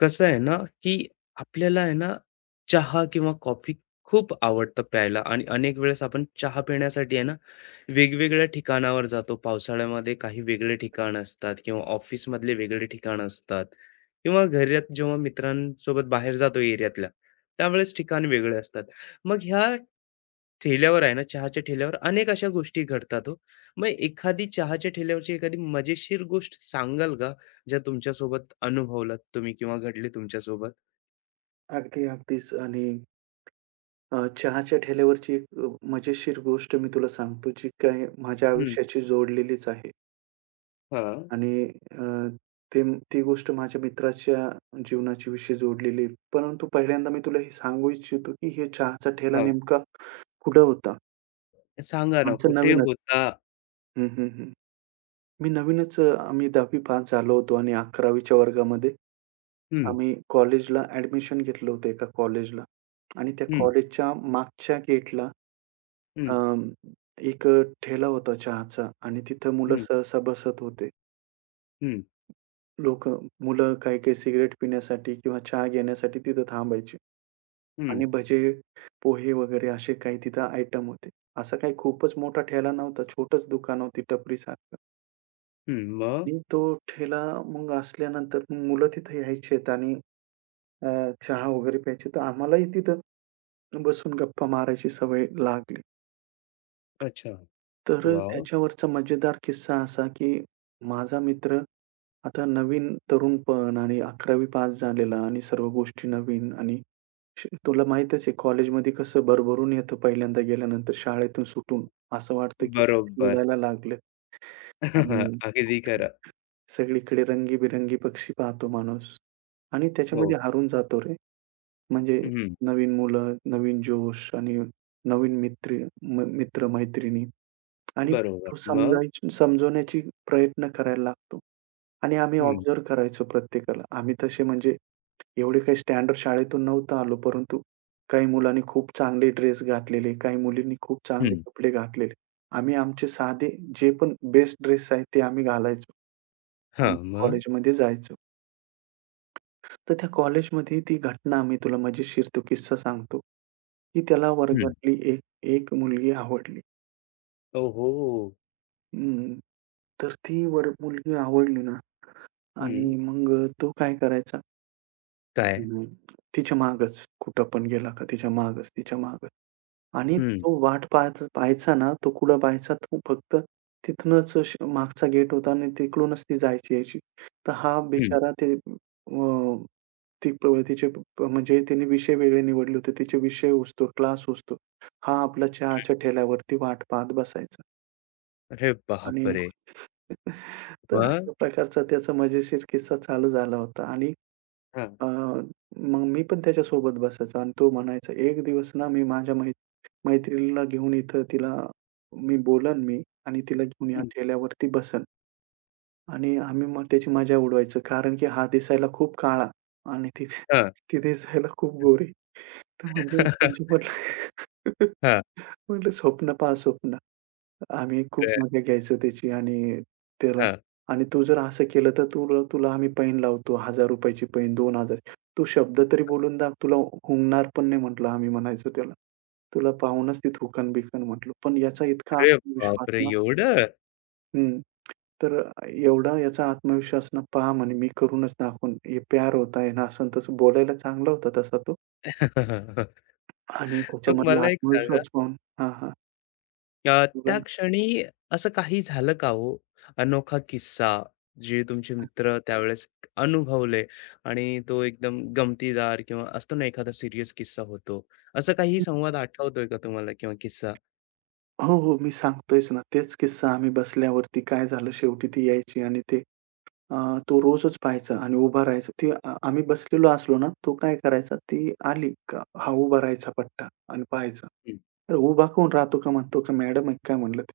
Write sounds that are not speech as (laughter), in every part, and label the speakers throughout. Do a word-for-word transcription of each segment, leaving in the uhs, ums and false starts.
Speaker 1: कसं आहे ना, की आपल्याला आहे ना, चहा किंवा कॉफी खूप आवडतं प्यायला आणि अनेक वेळेस आपण चहा पिण्यासाठी आहे ना, वेगवेगळ्या ठिकाणावर जातो. पावसाळ्यामध्ये काही वेगळे ठिकाण असतात किंवा ऑफिसमधले वेगळे ठिकाण असतात किंवा घरात जेव्हा मित्रांसोबत बाहेर जातो एरियातल्या, त्यावेळेस ठिकाण वेगळे असतात. मग ह्या ठेल्यावर आहे ना, चहाच्या ठेल्यावर अनेक अशा गोष्टी घडतात हो. मग एखादी चहाच्या ठेल्यावरची एखादी मजेशीर गोष्ट सांगाल का? ज्या तुमच्यासोबत अनुभवलात तुम्ही किंवा घडले तुमच्यासोबत?
Speaker 2: अगदी, अगदीच आणि अ, चहाच्या ठेल्यावरची एक अ, मजेशीर गोष्ट मी तुला सांगतो, जी काही माझ्या
Speaker 1: हं.
Speaker 2: आयुष्याशी जोडलेलीच आहे
Speaker 1: हां,
Speaker 2: आणि अ, ते ती गोष्ट माझ्या मित्राच्या जीवनाच्या विषयी जोडलेली आहे. परंतु पहिल्यांदा मी तुला हे सांगू इच्छितो, की हे चहाचा ठेला
Speaker 1: हां.
Speaker 2: नेमका कुठं होता?
Speaker 1: सांगा ना
Speaker 2: आमचं
Speaker 1: कुठे
Speaker 2: नवीनच
Speaker 1: होता?
Speaker 2: हं, हं, हं. मी नवीनच अ, आम्ही दहावी पास झालो होतो आणि अकरावीच्या वर्गामध्ये
Speaker 1: हं,
Speaker 2: आम्ही कॉलेजला ॲडमिशन घेतलं होतं एका कॉलेजला आणि त्या
Speaker 1: हं,
Speaker 2: कॉलेजच्या मागच्या गेटला
Speaker 1: हं,
Speaker 2: अं, एक ठेला होता चहाचा आणि तिथं मुलं
Speaker 1: हं,
Speaker 2: सहसा बसत होते.
Speaker 1: हं,
Speaker 2: लोकं मुलं काही-काही सिगारेट पिण्यासाठी किंवा चहा घेण्यासाठी तिथं थांबायचे
Speaker 1: हं, हं.
Speaker 2: आणि भजे, पोहे वगैरे असे काही तिथं आयटम होते. असा काही खूपच मोठा ठेला नव्हता. छोटंच दुकान होती टपरीसारखं
Speaker 1: मग?
Speaker 2: आणि तो ठेला मग असल्यानंतर मग मुलं तिथं यायचेत आणि अ, चहा वगैरे प्यायचे. तर आम्हालाही तिथं बसून गप्पा मारायची सवय लागली.
Speaker 1: अच्छा.
Speaker 2: तर अ,
Speaker 1: वॉव!
Speaker 2: त्याच्यावरचा मजेदार किस्सा असा, की माझा मित्र आता नवीन तरुणपण आणि अकरावी पास झालेला आणि सर्व गोष्टी नवीन आणि श तुला माहीतच आहे कॉलेजमध्ये कसं भरभरून येतं पहिल्यांदा गेल्यानंतर शाळेतून सुटून. असं वाटतं की पक्षी
Speaker 1: बरोबर.
Speaker 2: उडायला लागलेत आणि
Speaker 1: (laughs) अगदी खरं.
Speaker 2: सगळीकडे रंगीबेरंगी पक्षी पाहतो माणूस आणि
Speaker 1: हो.
Speaker 2: त्याच्यामध्ये हरून जातो रे. म्हणजे
Speaker 1: हं.
Speaker 2: नवीन मुलं, नवीन जोश आणि नवीन मित्र म मित्र-मैत्रिणी. आणि
Speaker 1: बरोबर.
Speaker 2: तो
Speaker 1: मग?
Speaker 2: समजायची समजवण्याची प्रयत्न करायला लागतो. आणि आम्ही
Speaker 1: हं,
Speaker 2: ऑब्झर्व्ह करायचो प्रत्येकाला. आम्ही तसे म्हणजे एवढे काही स्टँडर्ड शाळेतून नव्हतो आलो, परंतु काही मुलांनी खूप चांगले ड्रेस घातलेले, काही मुलींनी खूप चांगले
Speaker 1: हं.
Speaker 2: कपडे घातलेले. आम्ही आमचे साधे जे पण बेस्ट ड्रेस आहेत ते आम्ही घालायचो आणि
Speaker 1: हां, मग?
Speaker 2: कॉलेजमध्ये जायचो. तर त्या कॉलेजमध्ये ती घटना मी तुला मजेशीर तो किस्सा सांगतो, की त्याला
Speaker 1: हं.
Speaker 2: वर्गातली एक एक मुलगी आवडली.
Speaker 1: ओहो!
Speaker 2: हं. तर ती वर मुलगी आवडली ना आणि
Speaker 1: हं.
Speaker 2: मग तो काय करायचा,
Speaker 1: काय?
Speaker 2: हं. तिच्या मागच. कुठं पण गेला का तिच्या मागच, तिच्या मागच. आणि
Speaker 1: हं,
Speaker 2: तो वाट पाहायचा पाहायचा ना, तो कुठं पाहायचा, तो फक्त तिथूनच श मागचा गेट होता आणि तिकडूनच ती जायची यायची. तर हा
Speaker 1: हं.
Speaker 2: बिचारा ते अ, ती प तिचे प म्हणजे तिने विषय वेगळे निवडले होते. तिचे विषय हुसतो, क्लास हुसतो. हा आपला चहाच्या ठेल्यावरती वाट पाहत बसायचा
Speaker 1: अरे
Speaker 2: आणि
Speaker 1: बापरे!
Speaker 2: (laughs) तर
Speaker 1: मग?
Speaker 2: अशा प्रकारचा त्याचा मजेशीर किस्सा चालू झाला होता आणि
Speaker 1: हां,
Speaker 2: अ, मग मी पण त्याच्यासोबत बसायचा आणि तो म्हणायचा, "एक दिवस ना मी माझ्या मै मैत्रिणीला घेऊन इथं तिला मी बोलेन मी आणि तिला घेऊन या
Speaker 1: हं.
Speaker 2: ठेल्यावरती बसेन." आणि आम्ही मग त्याची मजा उडवायचो. कारण की हा दिसायला खूप काळा आणि ती
Speaker 1: हां.
Speaker 2: ती दिसायला खूप गोरी. तर म्हणजे त्यांची
Speaker 1: (laughs)
Speaker 2: म्हटलं (laughs)
Speaker 1: हां.
Speaker 2: म्हटलं, "स्वप्न पहा स्वप्न." आम्ही खूप मजा घ्यायचो त्याची आणि त्याला
Speaker 1: अ, हां.
Speaker 2: आणि "तू जर असं केलं तर तुला तुला आम्ही पैन लावतो. ₹एक हजार रुपये ची पैन, दोन हजार तू शब्द तरी बोलून दाख. तुला हुंगणार पण नाही" म्हटलं आम्ही म्हणायचो त्याला. "तुला पाहूनच ती थुंकन-बिकन" म्हटलं. पण याचा इतका
Speaker 1: अरे
Speaker 2: आत्मविश्वास
Speaker 1: बापरे!
Speaker 2: ना
Speaker 1: एवढं?
Speaker 2: हं. तर एवढा याचा आत्मविश्वास ना, "पहा," म्हणे, "मी करूनच दाखवून. हे प्यार होता है ना." असं तसं बोलायला चांगला होता तसा तो
Speaker 1: (laughs)
Speaker 2: आणि
Speaker 1: मग
Speaker 2: त्याच्यामधला
Speaker 1: मला एक सांगा,
Speaker 2: आत्मविश्वास पाहून हां, हां.
Speaker 1: अ,
Speaker 2: बोला
Speaker 1: त्या क्षणी असं काही झालं का हो? अनोखा किस्सा, जे तुमचे
Speaker 2: ना.
Speaker 1: मित्र त्यावेळेस अनुभवले आणि तो एकदम गमतीदार किंवा असतो ना एखादा सीरियस किस्सा होतो. असं काही संवाद आठवतोय का तुम्हाला किंवा किस्सा?
Speaker 2: हो, हो. मी सांगतोयच ना. तेच किस्सा आम्ही बसल्यावरती काय झालं शेवटी ती यायची आणि ते अ, तो रोजच पाहायचा आणि उभा राहायचा. ती आ आम्ही बसलेलो असलो ना, तो काय करायचा, ती आली का हा उभा राहायचा पट्टा आणि पाहायचा.
Speaker 1: हं,
Speaker 2: "अरे उभा काहून राहतो?" का म्हणतो का, "मॅडम आहे काय?" म्हणलं ते.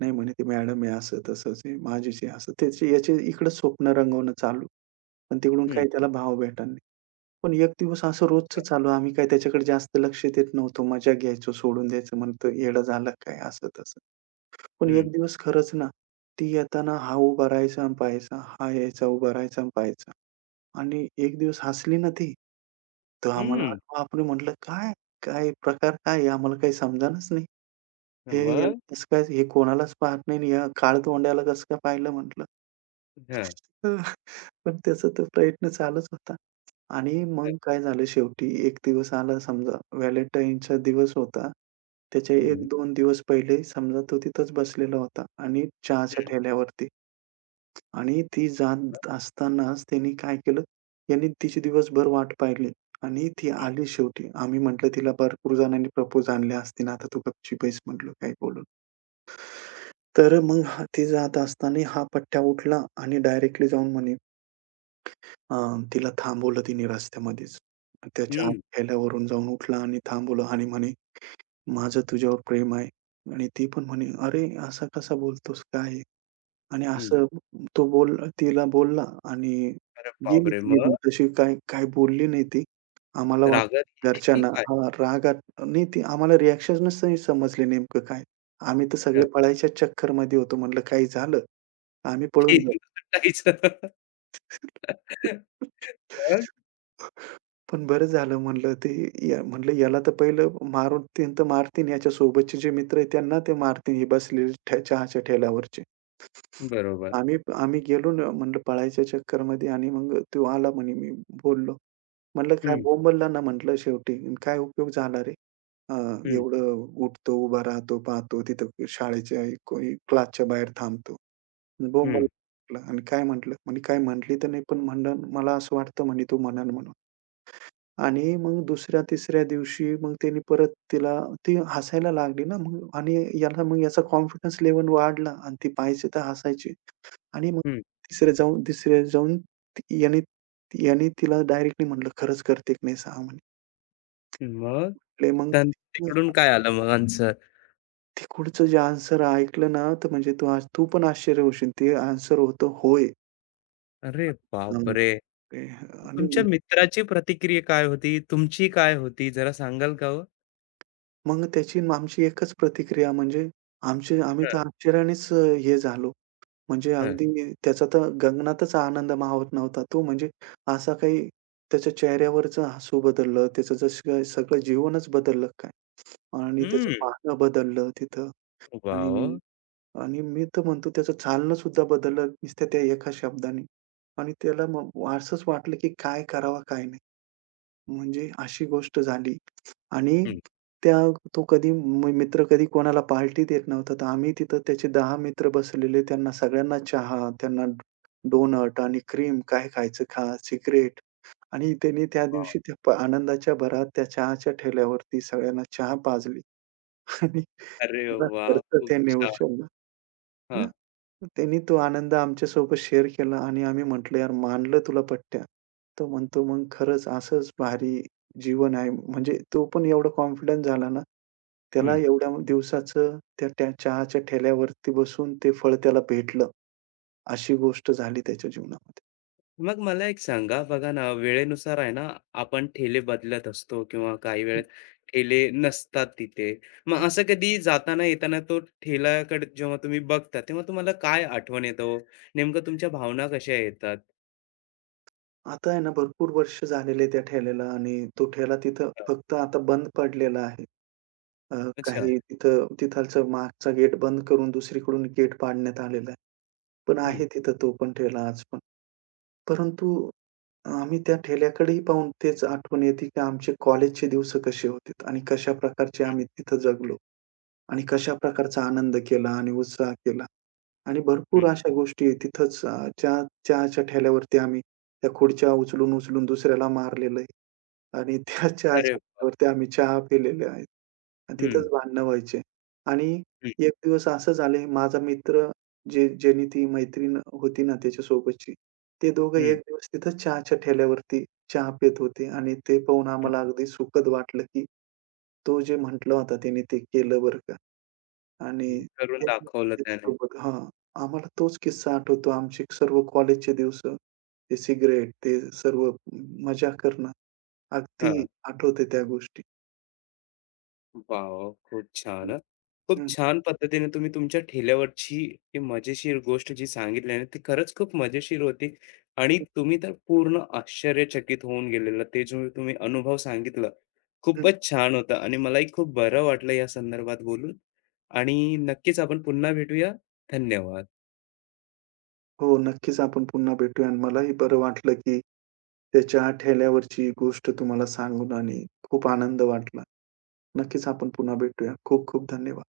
Speaker 2: नाही म्हणे, "ती मॅडम आहे, असं तसंच आहे, माझीच आहे." असं त्याचे याचे इकडं स्वप्न रंगवणं चालू. पण तिकडून
Speaker 1: हं,
Speaker 2: काही त्याला भाव भेटला नाही. पण एक दिवस असं रोजचं
Speaker 1: हं,
Speaker 2: चालू. आम्ही काही त्याच्याकडे जास्त लक्ष देत नव्हतो. मजा घ्यायचो, सोडून द्यायचं. म्हणतो, "येडा झाला काय?" असं तसं. पण
Speaker 1: हं,
Speaker 2: एक दिवस खरंच ना, ती येताना हा उभा राहायचा आणि पहायचा, हा यायचा उभा राहायचा आणि पहायचा. आणि एक दिवस हसली ना ती, तर आम्हाला अरे
Speaker 1: हं.
Speaker 2: बापरे! म्हटलं काय, काय प्रकार काय आहे? आम्हाला काही समजेनाच नाही. हे याला
Speaker 1: मग?
Speaker 2: कसं काय हे कोणालाच पाहत नाही आणि या काळतोंड्याला कसं काय पाहिलं म्हटलं.
Speaker 1: हं,
Speaker 2: (laughs) पण त्याचा तो प्रयत्न चालूच होता. आणि
Speaker 1: हं,
Speaker 2: मग काय झालं शेवटी एक दिवस आला समजा व्हॅलेंटाईनचा दिवस होता. त्याच्या
Speaker 1: हं,
Speaker 2: एक-दोन दिवस पहिले समजा तो तिथंच बसलेला होता आणि चहाच्या ठेल्यावरती. आणि ती
Speaker 1: मग?
Speaker 2: जात असतानाच त्यांनी काय केलं, त्यांनी तिची दिवसभर वाट पाहिली आणि ती आली शेवटी. आम्ही म्हटलं तिला भरपूर जणांनी प्रपोज आणले असतील, आता तू गपची बैस म्हटलं काही बोलू तर मग हा ती जात असताना हा पट्ट्या उठला आणि डायरेक्टली जाऊन म्हणे अ, तिला थांबवलं तिने रस्त्यामध्येच. त्या चहा
Speaker 1: हं,
Speaker 2: ठेल्यावरून जाऊन उठला आणि थांबवलं आणि म्हणे, "माझं तुझ्यावर प्रेम आहे" आणि ती पण म्हणे, "अरे, असा कसा बोलतोस? काय आहे?" आणि
Speaker 1: हं.
Speaker 2: असं तो बोलला तिला बोलला आणि
Speaker 1: अरे
Speaker 2: गेली
Speaker 1: बापरे!
Speaker 2: ती निघून.
Speaker 1: मग
Speaker 2: तशी काही काही बोलली नाही ती. आम्हाला
Speaker 1: रागात
Speaker 2: वाटलं
Speaker 1: गेली की
Speaker 2: घरच्यांना
Speaker 1: काय?
Speaker 2: हां, रागात नाही ती आम्हाला रिएक्शनच नाही समजले नेमकं काय. आम्ही तर
Speaker 1: हं, की
Speaker 2: सगळे पळायच्याच चक्करमध्ये होतो. म्हणलं काही झालं, आम्ही पळून जाऊ.
Speaker 1: (laughs) मग (laughs) मग?
Speaker 2: पण बरं झालं म्हणलं ते या म्हणलं याला तर पहिलं मारून तीन तर मारतीन याच्या सोबतचे जे मित्र आहेत त्यांना ते मारतील हे बसलेले ठे चहाच्या ठेल्यावरचे.
Speaker 1: बरोबर.
Speaker 2: आम्ही आम्ही गेलो ना म्हणलं पळायच्या चक्करमध्ये आणि मग तो आला म्हणे मी बोललो. म्हटलं काय
Speaker 1: हं,
Speaker 2: बोंबलला ना म्हटलं शेवटी अन् काय उपयोग झाला रे? अ,
Speaker 1: हं,
Speaker 2: एवढं उठतो, उभा राहतो, पाहतो तिथं शाळेच्या कोणी क्लासच्या बाहेर थांबतो.
Speaker 1: हं.
Speaker 2: बोंबलला म्हटलं आणि काय म्हटलं? म्हणे "काय म्हटली तर नाही, पण म्हणलं मला असं वाटतं" म्हणे "तू म्हणाल" म्हणून. आणि मग दुसऱ्या-तिसऱ्या दिवशी मग त्याने परत तिला ती हसायला लागली ना मग आणि याला मग याचा कॉन्फिडन्स लेव्हल वाढला आणि ती पाहायची तर हसायची. आणि मग
Speaker 1: हं.
Speaker 2: तिसऱ्या जाऊन तिसऱ्या जाऊन ती- याने याने तिला डायरेक्टली म्हटलं "खरंच करते की नाही सांग?" म्हणे.
Speaker 1: मग
Speaker 2: ले मग
Speaker 1: त्यां
Speaker 2: तिकडं-
Speaker 1: तिकडून काय आलं मग आन्सर?
Speaker 2: तिकडचं जे आन्सर ऐकलं ना, तर म्हणजे तू आज तू पण आश्चर्य होशील. ते आन्सर होतं होय.
Speaker 1: अरे
Speaker 2: अं,
Speaker 1: बापरे!
Speaker 2: ते आणि
Speaker 1: तुमच्या
Speaker 2: मग
Speaker 1: मित्राची प्रतिक्रिया काय होती? तुमची काय होती? जरा सांगाल का हो?
Speaker 2: मग त्याची आणि आमची एकच प्रतिक्रिया म्हणजे आमचे आम्ही
Speaker 1: हं,
Speaker 2: तर आश्चर्यानेच अ, हे झालो. म्हणजे
Speaker 1: हं.
Speaker 2: अगदी त्याचा तर गगनातच आनंद मावत नव्हता. तो म्हणजे असा काही त्याच्या चेहऱ्यावरचं हसू बदललं, त्याचं जसं काय सगळं जीवनच बदललं काय आणि त्याचं
Speaker 1: हं.
Speaker 2: पाहणं बदललं तिथं आणि
Speaker 1: वॉव!
Speaker 2: आणि मी तर म्हणतो त्याचं चालणं सुद्धा बदललं नुसत्या त्या एका शब्दाने. आणि त्याला मग असंच वाटलं, की काय करावं काय नाही. म्हणजे अशी गोष्ट झाली आणि
Speaker 1: हं.
Speaker 2: त्या तो कधी मि मित्र कधी कोणाला पार्टी देत नव्हता. तर आम्ही तिथं त्याचे दहा मित्र बसलेले. त्यांना सगळ्यांना चहा, त्यांना डोनट आणि क्रीम, काय खायचं खा, सिगारेट आणि त्याने त्या
Speaker 1: वॉव!
Speaker 2: दिवशी त्या प आनंदाच्या भरात त्या चहाच्या ठेल्यावरती सगळ्यांना चहा पाजली (laughs) आणि
Speaker 1: अरे
Speaker 2: मला
Speaker 1: वाह!
Speaker 2: खर्च
Speaker 1: खूप
Speaker 2: त्यांनी
Speaker 1: छान.
Speaker 2: उचलला. है ना?
Speaker 1: हां.
Speaker 2: मग त्यांनी तो आनंद आमच्यासोबत शेअर केला आणि आम्ही म्हटलं, "यार मानलं तुला पट्ट्या." तो म्हणतो, "मग खरंच असंच भारी जीवन आहे." म्हणजे तो पण एवढा कॉन्फिडंट झाला ना,
Speaker 1: हं.
Speaker 2: त्याला एवढ्या दिवसाचं त्या त्या चहाच्या ठेल्यावरती बसून ते फळ त्याला भेटलं. अशी गोष्ट झाली त्याच्या जीवनामध्ये.
Speaker 1: मग मला एक सांगा, बघा ना, वेळेनुसार आहे ना, आपण ठेले बदलत असतो किंवा काही
Speaker 2: हं,
Speaker 1: वेळेस ठेले नसतात तिथे. मग असं कधी जाताना येताना तो ठेल्याकडे जेव्हा तुम्ही बघता, तेव्हा तुम्हाला काय आठवण येतं हो? नेमकं तुमच्या भावना कशा येतात?
Speaker 2: आता आहे ना, भरपूर वर्ष झालेले त्या ठेल्याला आणि तो ठेला तिथं
Speaker 1: अच्छा,
Speaker 2: फक्त आता बंद पडलेला आहे. अ,
Speaker 1: अच्छा.
Speaker 2: काही तिथं तिथालचं मागचा गेट बंद करून दुसरीकडून गेट पाडण्यात आलेला आहे. पण
Speaker 1: हं,
Speaker 2: आहे तिथं तो पण ठेला आज पण. परंतु आम्ही त्या ठेल्याकडेही पाहून तेच आठवण येते, की आमचे कॉलेजचे दिवस कसे होते आणि कशा प्रकारचे आम्ही तिथं जगलो आणि कशा प्रकारचा आनंद केला आणि उत्साह केला आणि
Speaker 1: हं.
Speaker 2: भरपूर अशा गोष्टी तिथंच अ, चहा चहाच्या ठेल्यावरती आम्ही त्या खुर्च्या उचलून, उचलून दुसऱ्याला मारलेलं आहे. आणि (laughs) त्या चहाच्या
Speaker 1: अरे वाह!
Speaker 2: कप्पावरती आम्ही चहा पिलेले आहेत आणि
Speaker 1: हं,
Speaker 2: तिथंच भांडणं व्हायचे. आणि
Speaker 1: हं,
Speaker 2: एक दिवस असं झाले, माझा मित्र जे ज्यानी ती मैत्रीण होती ना त्याच्यासोबतची, ते दोघं
Speaker 1: हं,
Speaker 2: एक दिवस तिथंच चहाच्या ठेल्यावरती चहा पीत होते आणि ते पाहून
Speaker 1: हं,
Speaker 2: आम्हाला अगदी सुखद वाटलं, की तो जे म्हटला होता त्याने ते केलं बरं का. आणि
Speaker 1: हं. करून
Speaker 2: ते-
Speaker 1: दाखवलं त्याने.
Speaker 2: त्याच्यासोबत हां, आम्हाला तोच किस्सा आठवतो. आमचे सर्व कॉलेजचे दिवस, ते सिगारेट, ते सर्व मजा करणं. अगदी
Speaker 1: हां.
Speaker 2: आठवते त्या गोष्टी.
Speaker 1: वॉव! खूप छान
Speaker 2: हं.
Speaker 1: हां. खूप छान पद्धतीने तुम्ही तुमच्या ठेल्यावरची ती मजेशीर गोष्ट जी सांगितली आहे ना, ती खरंच खूप मजेशीर होती आणि
Speaker 2: हं,
Speaker 1: तुम्ही तर पूर्ण आश्चर्यचकित होऊन गेलेला. ते जो तुम्ही अनुभव सांगितला,
Speaker 2: हं.
Speaker 1: खूपच छान होता आणि मलाही खूप बरं वाटलं या संदर्भात बोलून आणि नक्कीच आपण पुन्हा भेटूया. धन्यवाद.
Speaker 2: हो, नक्कीच आपण पुन्हा भेटूया आणि मलाही बरं वाटलं, की त्याच्या ठेल्यावरची गोष्ट तुम्हाला सांगून आणि खूप आनंद वाटला. नक्कीच आपण पुन्हा भेटूया. खूप खूप धन्यवाद.